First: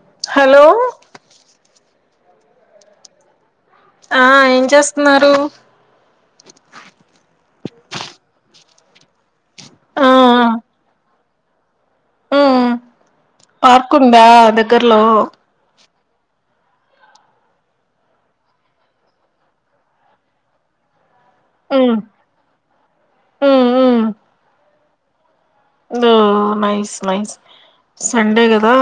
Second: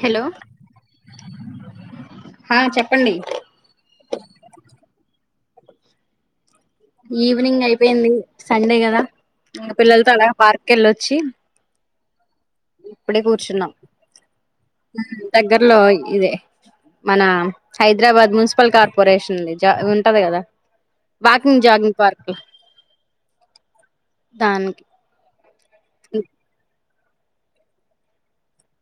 Hello హా చెప్పండి ఆ ఏం చేస్తున్నారు ఈవినింగ్ అయిపోయింది సండే గద [unintelligible] ఆ పిల్లలతో అలాగ పార్క్ వెళ్ళొచ్చి ఇప్పుడే కూర్చున్నాం పార్కు ఉంద దగ్గర్లో దగ్గర్లో ఇదే మన హైదరాబాద్ మున్సిపల్ కార్పొరేషన్ జా ఉంటది కదా walking jogging um park um దా [unintelligible] ఒ నైస్ నైస్ సండే కదా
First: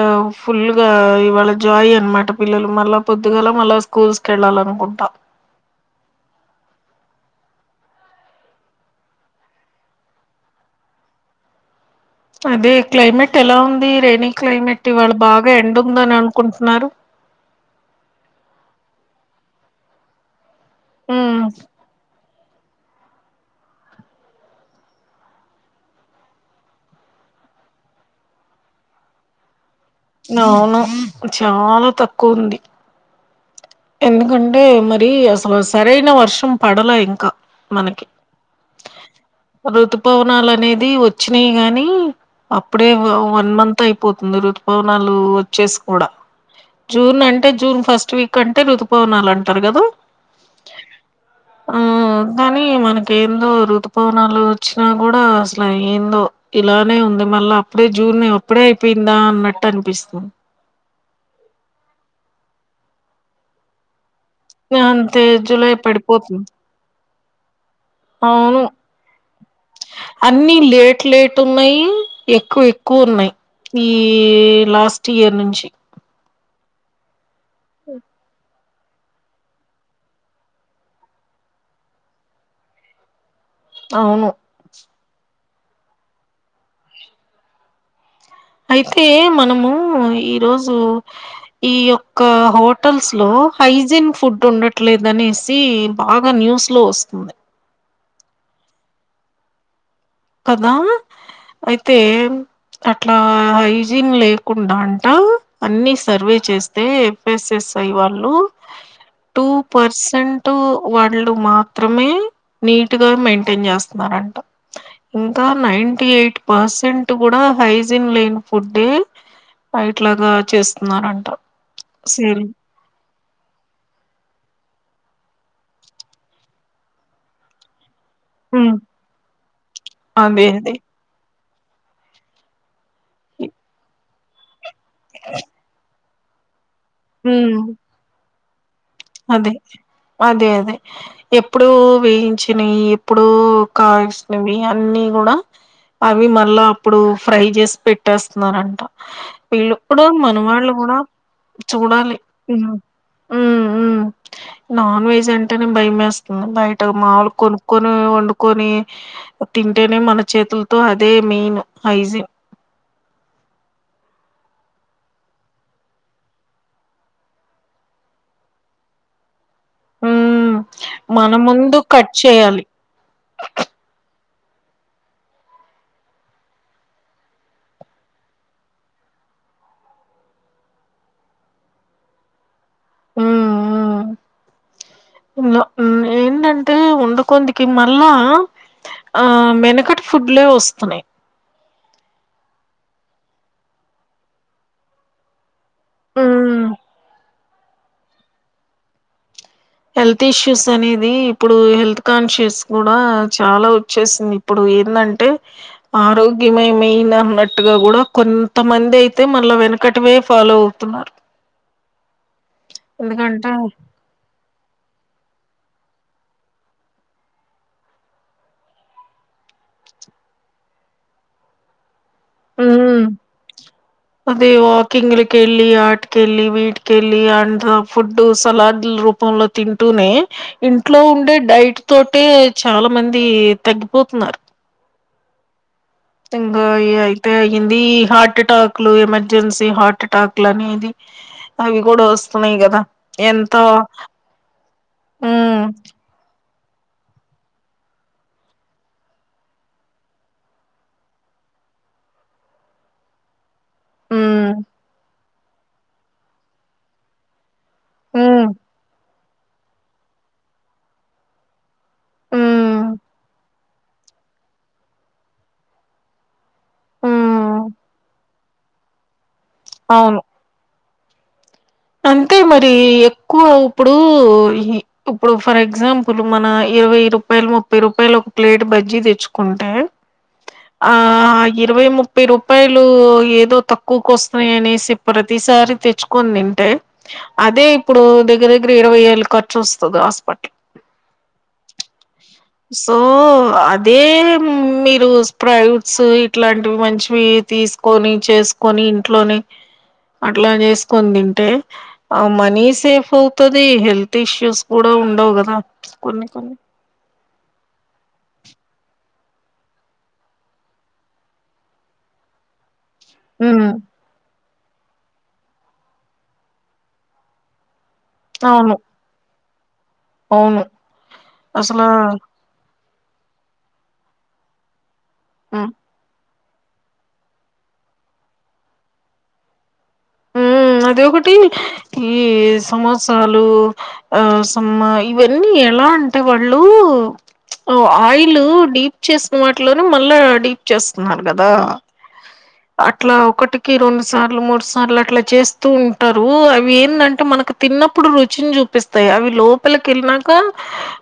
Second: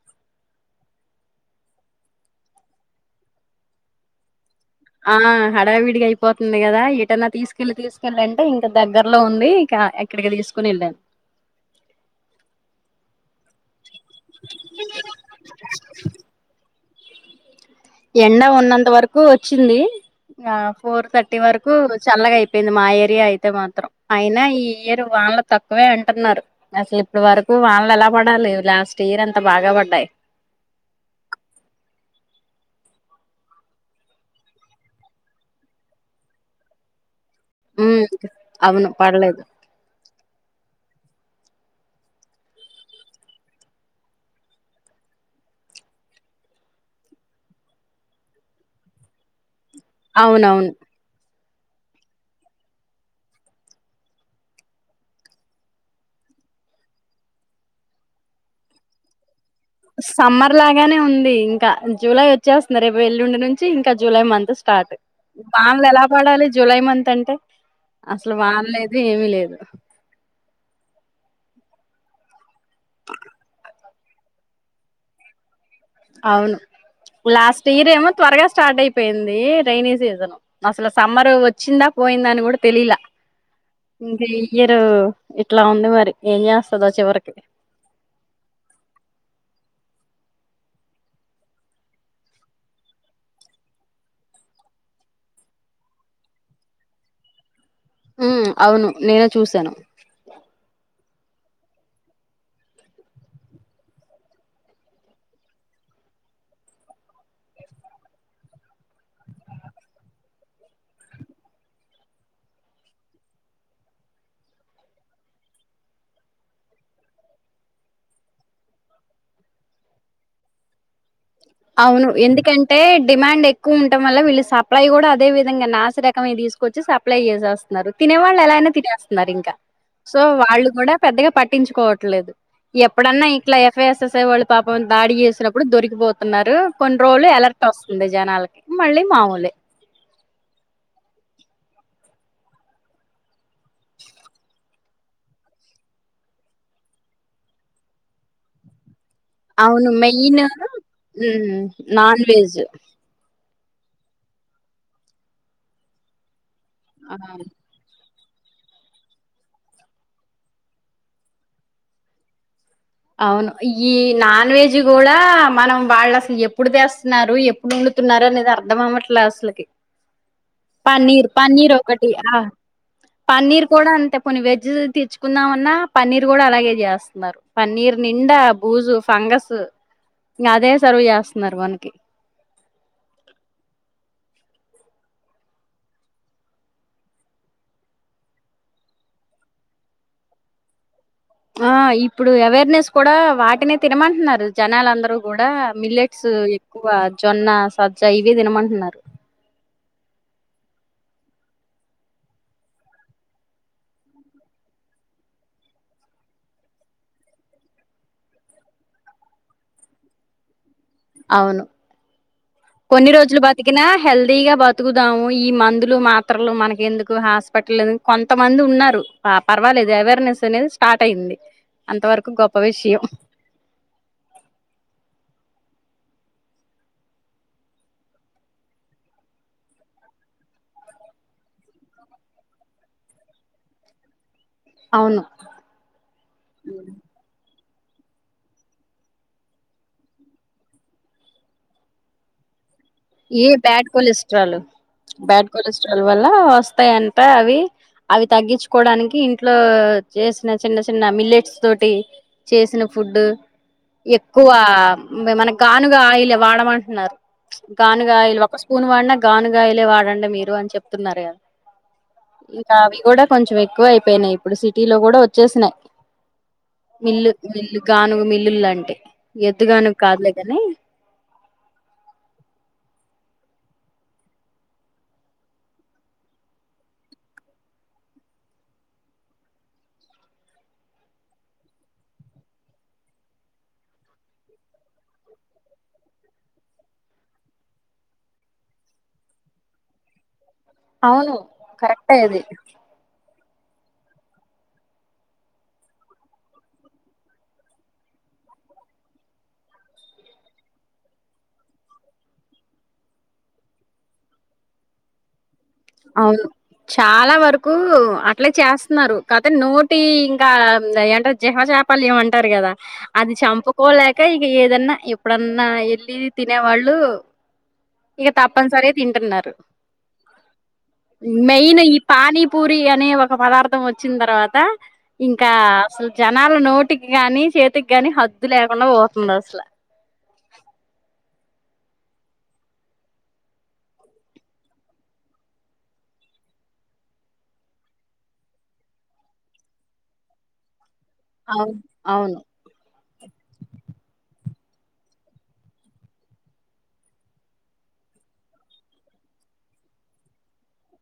ఇ ఫుల్ గా ఇవాళ జాయ్ అనమాట పిల్లలు మళ్ళ పొద్దుగాల మళ్ళ స్కూల్స్ కి వెళ్ళాలి అనుకు ఆ హడా వీడిగ పోతుంది కదా ఎటన్నా తీసుకెళ్ళ తీసుకెళ్ళ లంటే ఇంకా దగ్గరలో ఉంది ఇంక ఎక్కడికి తీసుకుని వెళ్ళరు అది క్లైమేట్ ఎల ఉంది రెనీ క్లైమేట్ ఇవాళ బాగా ఎండ ఉందని అనుకుంటున్నారు ఎండ ఉన్నంత వరకు వచ్చింది ఆ ఫోర్ థర్టీ ఉమ్ వరకు చల్లగ అయి [unintelligible] మా ఏరియా అయితే మాత్రం అయినా ఈ ఇయరు వాళ్ళ తక్కువే అంటున్నారు అసలు ఇప్పడు వరకు వానలు ఎలా పడాలి లాస్ట్ ఇయర్ అంత బాగ పడ్డాయి అవును చాల తక్కువ ఉంది ఎందుకంటే మరి అసలు సరైన వర్షం పడల ఇంకా ఉ మనకి అవును పడలేదు ఋతుపవనాలు అనేది వచ్చినాయి గాని అప్పుడే వన్ మంత్ అయిపోతుంది ఋతుపవనాలు వచ్చేసి కూడ జూన్ అంటే జూన్ ఫస్ట్ వీక్ అంటే రుతుపవనాలు అంటారు కదు అవునవును అ ఆ కానీ మనకు ఏందో ఋతుపవనాలు వచ్చిన కూడా అసల ఏందో ఇలానే ఉంది మళ్ళ అప్పుడే జూన్ అప్పుడే అయిపోయిందా అన్న సమ్మర్ లాగానే ఉంది ఇంక జూలై వచ్చేస్తుంది రేపు ఎల్లుండి ను వచ్చి ఇంక జూలై మంత్ స్టార్ట్ అంతే జూలై వానలు ఎలా పడాలి పడిపోతుంది జూలై మంత్ అంటే అసలు అవును వాన్ లేదు ఏమి లేదు అన్ని లేట్ లేట్ ఉన్నాయి ఎక్కువ ఎక్కువ ఉన్నాయి ఈ లాస్ట్ ఇయర్ నుంచి అవును లాస్ట్ ఇయర్ ఏమో త్వరగా స్టార్ట్ అయిపోయింది రెైనీ సీజను అసలు ఆ సమ్మర్ వచ్చిందా పోయిందా అని కూడ తెలిలే ఇంకా అవును ఇయ్యరు ఇట్ల ఉంది మరి ఏం చేస్తదో చివరికి అయితే మనము ఈరోజు ఈ యొక్క హోటల్స్లో హైజిన్ ఫుడ్ ఉండట్లేదు అనేసి బాగ న్యూస్లో వస్తుంది హు అవును నేను చూశాను కదా అయితే అట్లా హైజీన్ లేకుండా అంట అన్ని సర్వే చేస్ [unintelligible] వాళ్ళు టూ పర్సెంట్ వాళ్ళు మాత్రమే నీట్గా మెయింటైన్ చేస్తున్నారంట ఇంకా నైన్టీ [unintelligible] పర్సెంట్ కూడా హైజిన్ లేని ఫుడ్డే ఇట్లాగ చేస్తున్నారంట అవును సేల్ ఎందుకం అంటే డిమాండ్ ఎక్కువ ఉండటం వల్ల వీళ్ళు సప్లై కూడ అదేవిధంగా నాసిరకమే తీసుకొచ్చి సప్లై చేసేస్ తినే వాళ్ళు ఎల అయినా తినేస్తున్నారు ఇంక సో అదే వాళ్ళు అదే కూడ పెద్దగా పట్టించుకోవట్లేదు ఎప్పుడన్నా ఇట్లా ఎఫ్ఐఎస్ఎస్ఐ వాళ్ళు పాపం దాడి చేసినప్పుడు దొరికిపోతున్నారు కొన్ని రోజులు హ్మ్ ఎలర్ట్ వస్తుంది జనాలకి మళ్ళీ మామూలే అదే అదే అదే ఎప్పుడు వేయించినవి ఎప్పుడు కాల్సినవి అన్నీ కూడా అవి మళ్ళ అప్పుడు ఫ్రై చేసి పెట్టేస్తున్నారంట పిల్లు అవును ఇప్పుడు మెయిన్ మనవాళ్ళు కూడా హ్మ్. చూడాలి non veg um non veg అంటేనే భయమేస్తుంది బయట ఆ! మాములు కొను కని వండుకొని తింటేనే మన చేతులతో అదే మెయిన్ హైజీ అవును ఈ నాన్ వెజ్ కూడా మనం వాళ్ళు అసలు ఎప్పుడు తెస్త ఎప్పుడు వండుతున్నారు అనేది అర్థం అవమట్లే అసలుకి హ్మ్ పన్నీర్ మన పన్నీర్ ముందు ఒకటి కట్ చేయాలి పన్నీర్ కూడా అంతే పొని వెజ్ తెచ్చుకుందామన్నా పన్నీర్ కూడా అలాగే చేస్తున్నారు పన్నీర్ నిండా బూజు ఫంగస్ ఇంకా అదే సర్వ్ చేస్తున్నారు మనకి అఆఎందొ ఏందంటే ఉండ కొందికి మళ్ళా ఆ వెనుకటిఫుడ్లే వస్తున్నాయి ఆ ఇప్పుడు అవేర్నెస్ కూడా వాటినే తినమంటున్నారు జనాలందరూ గూడా మిల్లెట్సు ఎ మ్ ఎక్కువ జొన్న సజ్జా ఇవే తినమంటున్నారు హెల్త్ ఇష్యూస్ అనేది ఇప్పుడు హెల్త్ కాన్షియస్ కూడా చాలా వచ్చేసినియ్ ఇప్పుడు ఏందంటే ఆరోగ్యమే మెయిన్ అన్నట్టుగా కూడా కొంతమంది అయితే మళ్ళ వెనక కటివే ఫాలో అవుతున్నారు అవును కొన్ని రోజులు ఎందుకంటే బతికినా హెల్దీగా బతుకుదాము ఈ మందులు మాత్రలు మనకెందుకు హాస్పిటల్ కొంతమంది ఉన్నారు ఆ పర్వాలేదు అవేర్నెస్ అనేది స్టార్ట్ అయింది అంతవరకు గొప్ప మ్ విషయం అదే వాకింగ్లకి వెళ్ళి ఆట్కెళ్ళి వీట్కెళ్ళి అండ్ ఫుడ్డు సలాడ్ లు రూ పంలో తింటూనే ఇంట్లో ఉండే డైట్ తోటే చాలా మంది తగ్గిపోతున్నారు అవును ఇంకా అయి అయితే అయ్యింది ఈ హార్ట్ ఎటాక్ లు ఎమర్జెన్సీ హార్ట్ ఎటాక్ లు అనేది అవి కూడా వస్తున్నాయి కదా ఏ ఎంతో bad cholesterol bad hmm cholesterol వల్ల వస్తాయంట అవి అవి తగ్గించుకోవడానికి ఇంట్లో చేసిన చిన్న చిన్న మిల్లెట్స్ తోటి చేసిన ఫుడ్ ఎక్కువ హ్మ్ మనకు గానుగా ఆయిలె వాడమంటున్నారు గానగాయలు హ్మ్ ఒక స్పూన్ వాడినా గానగాయలే వాడండి మీరు అని చెప్తున్నారు కదా ఇంకా హ్మ్ అవి కూడా కొంచెం ఎక్కువ అయిపోయినాయి ఇప్పుడు సిటీలో కూడా వచ్చేసినాయి హ్మ్ మిల్లు హ్మ్ మిల్లు గానుగ మిల్లులు అంటే ఎద్దుగాను అవును కాదులే గని అంతే మరి ఎక్కువ ఇప్పుడు ఈ ఇప్పుడు ఫర్ ఎగ్జాంపుల్ మన ఇరవై రూపాయలు ముప్పై రూపాయలు ఒక ప్లేట్ బజ్జీ తెచ్చుకుంటే ఆ ఇరవై ముప్పై రూపాయలు ఏదో తక్కువకు వస్తున్నాయ అనేసి ప్రతిసారి తెచ్చుకోని తిను అదే ఇప్పుడు దగ్గర దగ్గర ఇరవై ఏళ్ళ ఖర్చు వస్తుంది హాస్పిటల్ అవును కరెక్టే అది ఓ అదే మీరు స్ప్రౌట్ట్స్ ఇట్లాంటివి మంచివి తీసుకొని చేసు కొని ఇంట్లోనే అట్లా జేస్కొన్ దింటే ఆ మనీ సేఫ్ అవుతది హెల్త్ ఇష్యూస్ కూడా ఉండవు గదా అవును చాలా వరుకూ అట్లే చేస్తున్నారు కాతే నోటి ఇంకా యాటంర్ జిహ చే పళ్య ఏమో అంటారు గదా అది ఉమ్ చంపుకోలేక ఇగ ఏదన్నా ఇప్డన్నా ఎళ్ళీ తినేవాళ్ళు ఇగ అవును తప్పనిసరి తింటన్నారు అవును మెయిను అసలా ఈ పానీ పూరి అనే ఒక పదార్థం వచ్చిన్ తర్వాత ఇంకా ఉమ్ అసుల్ జనాలు నోటికి గానీ చేతిక్ గానీ హద్దు లేకుండా పోతున్నార్ అస్లా ఊ అదొహటి ఈ సమొసాలు ఆ సమ్మ ఇవన్నీ ఎలా అంటే వాళ్ళు ఆయిలూ డీప్ చేసిన్ వాట్లోనే మళ్ళా డీప్ చేస్తున్నారు గదా అవును. అవును. అట్లా ఒకటికి రెండు సార్లు మూడు స ర్లు అట్లా చేస్తూ ఉంటారు అవి ఏందంటే మనకు తిన్నప్పుడు రుచిన్ జూపిస్ స్తాయ్ అవి లోపలికెళ్నాంక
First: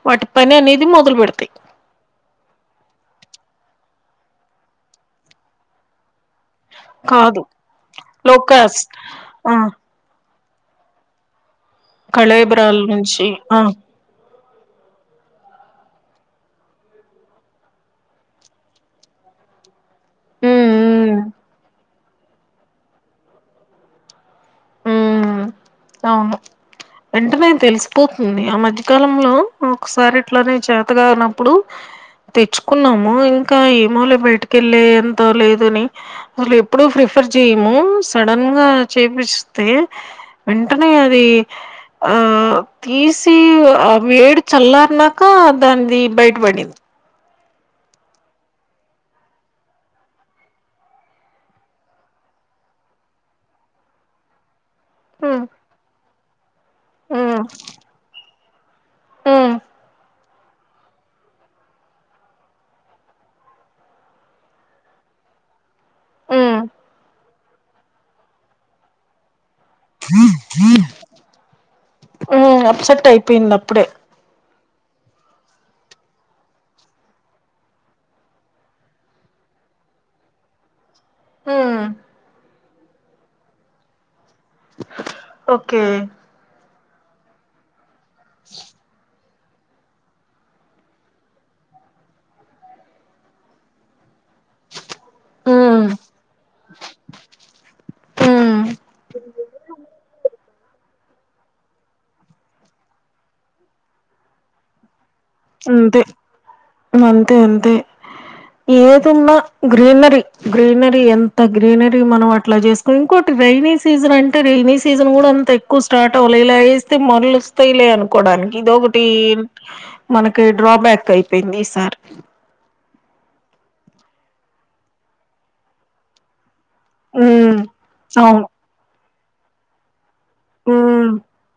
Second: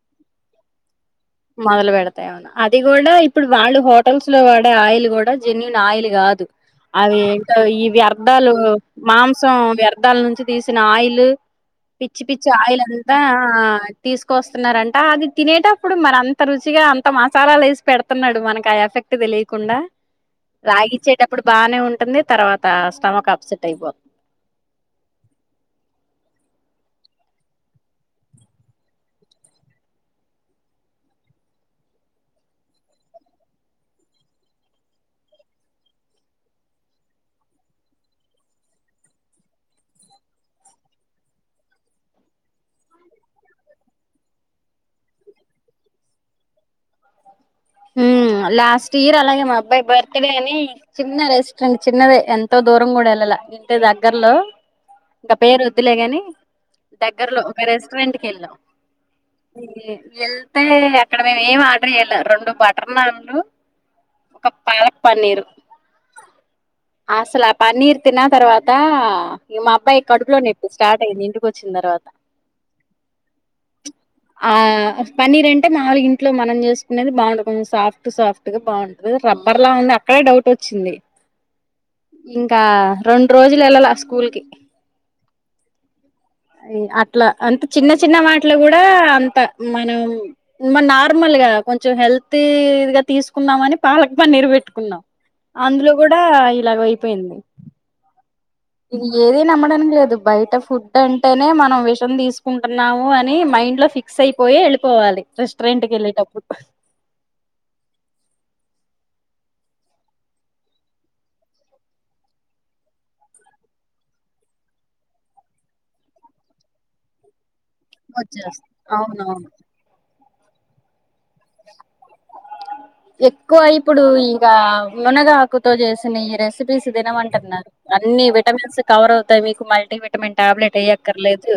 వాటి పని అనేది మొదల్ బెడుతాయ్ మదలువెడతయా అవును అది గూడా ఇప్పుడు వాళ్ళు హోటల్స్ లో వాడే ఆయిల్ గూడా జెన్యుూన్ ఆయిలు గాదు అవి కాదు ఏంటో ఈ వ్యర్ధాలు లోకస్ ఆ మాంసం వ్యర్ధాల్ నుంచి దీసిన ఆయిలూ పిచ్చి పిచ్చి కళేబరాల ఆయిలంతా నుంచి ఆ తీస్కొస్తున్నారంట అది తినేట ప్పుడు మరంత రుచిగా అంత మసాలాలేసి పెడుతున్నాడు మనకి ఆ ఎఫెక్ట్ దెలీకుండా ఉమ్ రాగిచ్చేటప్పుడు బానే ఉంటుంది తర్వాత స్టమక్ అప్సెట్ అయిపో తవును వెంటనే తెలిసిపోతుంది ఆ మధ్యకాలంలో ఒక్సారి ఇట్లనే చాతగానప్పుడు తెచ్చుకున్నాము ఇంకా ఏమోలే బయటకెళ్ళే అంత లేదని ఊర్లో ఎప్పుడు ఎప్పుడూ ప్రిఫర్ జేయ్ మూ సడన్ గా చేపిస్తే వెంటనే అది ఆ తీసి ఆ వేడి చల్లార్న్నాకా దాంది బయటబడింద్ హూ లాస్టీయర్ అలాగే మా అబ్బాయ్ బర్త్ డే అనీ చిన్న రెస్ట్రెంట్ చిన్నదే ఎంతో దూరం గుడ ఎళ్ళల ఇంటి దగ్గర్లో ఇంక హ్మ్ పేరొద్దులే గాని దగ్గర్లో హ్మ్ ఒక రెస్టారెంట్కి ఎళ్ళాం హ్మ్ ఎళ్తే అక్కడ మేమేమి ఆడ్డర్ జేయ్ల రెండు బటర్ నాండ్లు ఒక పాలక్ పన్నీరు ఉఆ అస్సల్ ఆ పన్నీర్ తిన్నా తర్వాత ఇగ మా అబ్బాయ్ కడుపులో నెప్పి స్టార్టయ్యింది ఇంటికొచ్చిన్ తర్వాత హ్మ్ అప్సెట్ అయిపోయింది అప్పుడే ఆ పన్నీరంటే నాల్గ్ ఇంట్లో మనం జేస్కునేది బా [unintelligible] కొన్ సాఫ్టు సాఫ్టు గా బావుంట ఏదో రబ్బర్ లా ఉంది అక్కడే డౌటొచ్చింది హ్మ్ ఇంకా రెండ్రోజులు ఎళ్ళల స్కూల్ కి ఓకే ఇగ అట్లా అంతే చిన్న చిన్న మాట్లు గూడా అంత మనం మన్ నార్మల్ గా కొంచం హెల్తీ ద్గా తీస్కుందామని పాలక్ పన్నీరు వెట్టుకున్నాం హ్మ్ అంద్లో గూడా ఇలాగైపోయింది హ్మ్ ఇది ఏది నమ్మడానికి లేదు బయట ఫు దంటేనే మనం విషం దీసుకుంటున్నాము అని మైండ్ లో ఫిక్స్ అయిపోయే వెళ్ళిపోవాలి రెస్టారెంట్ కి ఏళ్ళేటప్పుడు ఈమే అంతే అంతే ఏదున్నా గ్రీనరీ గ్రీనరీ ఎంత గ్రీనరీ మనం అట్లా జేస్తే ఇంకోటి రెైనీ సీజన్ అంటే రెైనీ సీజన్ గూడ అంత ఎక్కువ స్టార్ట్ అవ్వలే ఇలా వేస్తే మరలు వస్తాయిలే అనుకోడానికి వచ్చేస్త ఇదోకటి అవునవును మనకి డ్రాబ్యాకైయిపోయింది ఈ సారీ ఎక్కువ ఇప్పుడు ఇంగా మునగాకుతో జేసిన ఈ రెస్పి రెస్పిస్ ఉమ్ తినమంటున్నారు అన్ని అవును విటమిన్ కవర్ అవుతాయి మీకు మల్టీవిటమిన్ విటమిన్ టాబ్లెట్ ఉమ్ ఏయ్యక్కర్లేదు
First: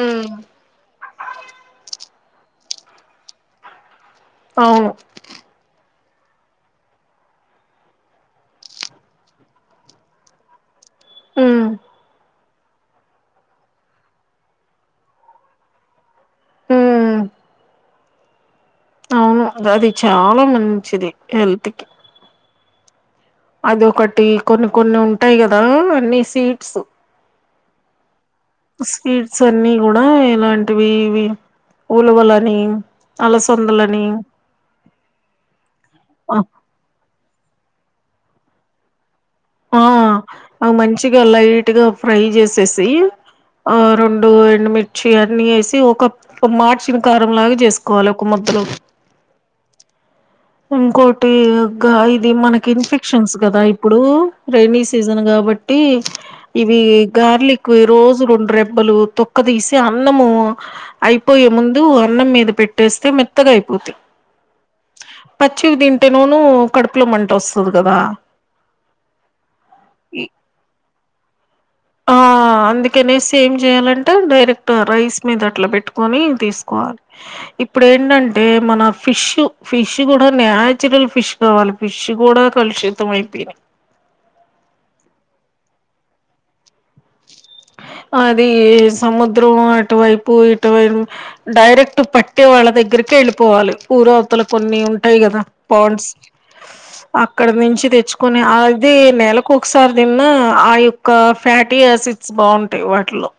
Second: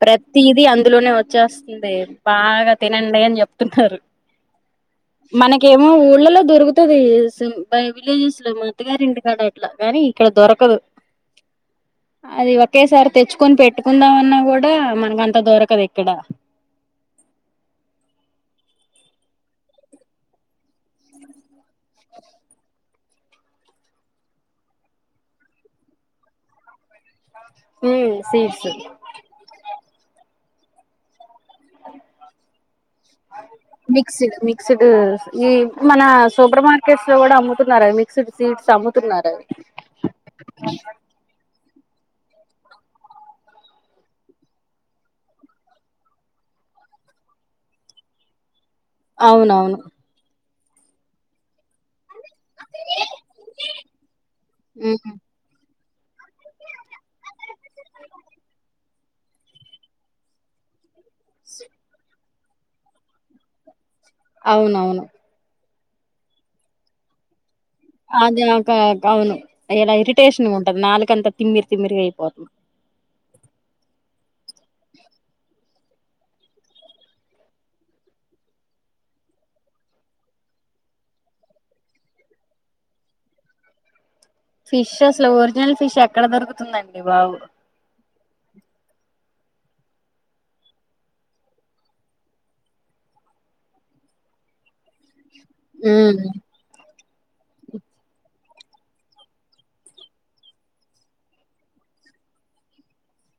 ఉమ్ ప్రతీది అందులోనే వచ్చేస్త ఉంది బాగా తినండే అన్ జేప్తున్నారు అవును మనకేమో ఊళ్ళలో దొరుకుతాది పై విలేజెస్ లో మా అత్తగారింటికాడ ట్లా గానీ ఇక్కడ దొరకదు హ్మ్ అది ఒకేసారి తెచ్చుకొని పెట్టుకుందామన్నా గూడా మనకు అంత దొరకదు ఇక్కడ ఉమ్మ్ అవును అది చాలా మంచిది హెల్త్ కి అది ఒకటి కొన్ని కొన్ని ఉంటాయి గదా అన్ని సీడ్స్ అవును ఉమ్మ్ సీడ్స్ సీడ్స్ అన్నీ గూడ ఎలాంటివి ఇవీ ఉలవలనీ అలసందలనీ సిగ్స్ ఈ మన సూపర్ మార్కెట్స్ లో గూడ అమ్ముతున్నరాయి మిక్స్డ్ సీడ్స్ అమ్ముతున్నరాయి ఆ అ మంచిగా లైట్ గా ఫ్రై జేసేసి ఆ రెండు ఎండుమిర్చి అన్ని ఏసి ఒ కప్పు ఒమ్ మాడిచిన కారంలాగా జేసుకోవాలి ఒక ముద్దలో కి అవునవును ఇంకోటి గా ఇది మనకి ఇన్ఫెక్షన్స్ గదా ఇప్పుడు రెైైనీ ఉహు సీజన్ గాబట్టి ఇవి గార్లిక్వి రోజు రెండు రెబ్బలు తొక్క దీసి అన్నము అయిపోయే ముందు అన్నం మీద పెట్టేస్తే మెత్తగా అయిపోతాయి అవునవును పచ్చివి తింటేనోనూ కడుపులో మంట వస్తది గదా అదే అక అక అవును ఇలా ఇరిటేషన్ గుంటది నాలుకంతా తిమ్మిరి తిమ్మిరి ఆ గైయిపోతుంది అందుకనేసి ఏం జేయాలంటే డైరెక్ట్ రైస్ మీద అట్లా బెట్టుకొని తీసుకోవాలి ఇప్పుడ ఏంటంటే మన ఫిష్ ఫిష్ గూడ నచురల్ ఫిష్ కావాలి ఫిష్ గూడా కలుషిత అయిపోయినయ్ ఫిష్ అసలు ఒరిజినల్ ఫిష్ ఎక్కడ దొరుకుతుందండి బాబు అది సముద్రం అటువైపు ఇటువైపు డైరెక్ట్ పట్టే వాళ్ల దగ్గరికేళ్ళిపోవాలి ఊరావతల కొన్ని ఉంటాయి గదా పోన్స్ ఉమ్ అక్కడ నుంచి దేచ్చుకుని అది నెలకొకసారి దిన్న ఆ యొక్క ఫ్యాటీ ఆయాసిడ్ స్ బాగుంటాయి వాటిలో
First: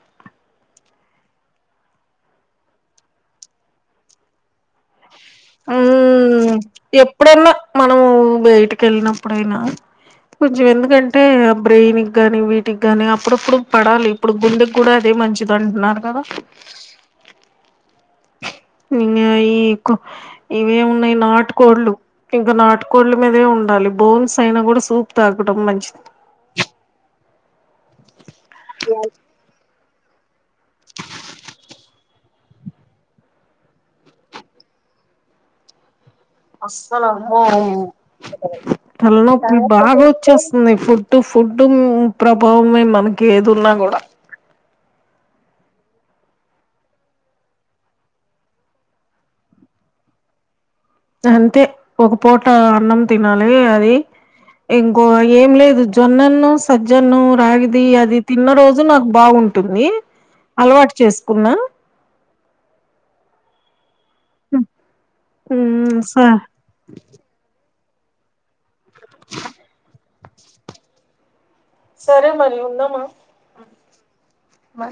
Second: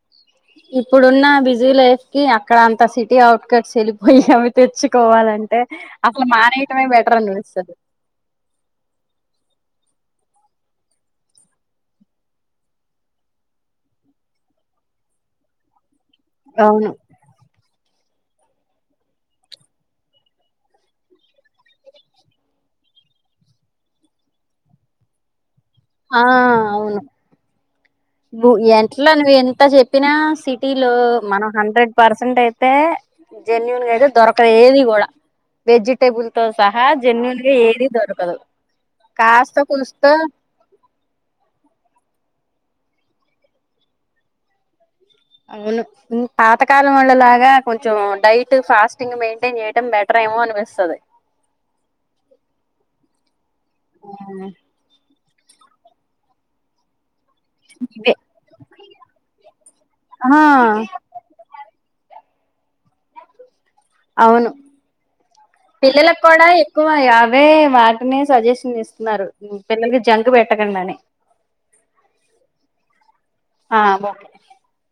ఇప్పుడున్న బిజీ లైఫ్ కి అక్కడ అంత సిటీ అవుట్కట్స్ వెళ్ళిపోయి అవి తెచ్చుకోవాలంటే అసలు మానేయటమే బెటర్ అనిపిస్తది నువ్వు బయటికేళ్ళినప్పుడైనా కొంచెం ఎందుకంటే ఆ బ్రెయిన్కి గానీ వీటికి గాని అప్పుడప్పుడు పడాలి ఇప్పుడు గుండెకు కూడా అదే మంచిది అంటున్నారు కదా అవును ఇంగ ఈ ఇవే ఉన్నాయి నాటు కోళ్లు ఇంకా నాటుకోళ్ల మీదే ఉండాలి బోన్స్ అయినా కూడా సూప్ తాగడం మంచిది ఆ అవును ఎట్లో నువ్వు ఎంత చెప్పినా సిటీలో మనం హండ్రెడ్ పర్సెంట్ అయితే జెన్యున్ గా అయితే దొరకదు ఏది కూడా వెజిటబుల్ తో సహా అస్సలు అమ్మో జన్యుూన్గా ఏది దొరకదు కాస్తో కూస్తో ఫుడ్డు ఫుడ్డు ప్రభావమే మనకి ఏది ఉన్నా కూడా అవును పాతకాలం వల్ల లాగా కొంచెం డైట్ ఫాస్టింగ్ మెయింటైన్ చేయడం బెటర్ ఏమో అనిపిస్తుంది అంతే ఒక పూట అన్నం తినాలి అది ఇంకో ఏం లేదు జొన్నన్నము సజ్జన్నము రాగి అది ఇవే అది తిన్న రోజు నాకు బాగుంటుంది ఆ అలవాటు చేసుకున్నా అవును ఉమ్ స పిల్లలకు కూడా ఎక్కువ అవే వాటిని సజెషన్ ఇస్తున్నారు పిల్లలకి జంక్ పెట్టకండా అని సరే మరి ఉందామా ఆ ఓకే ఆ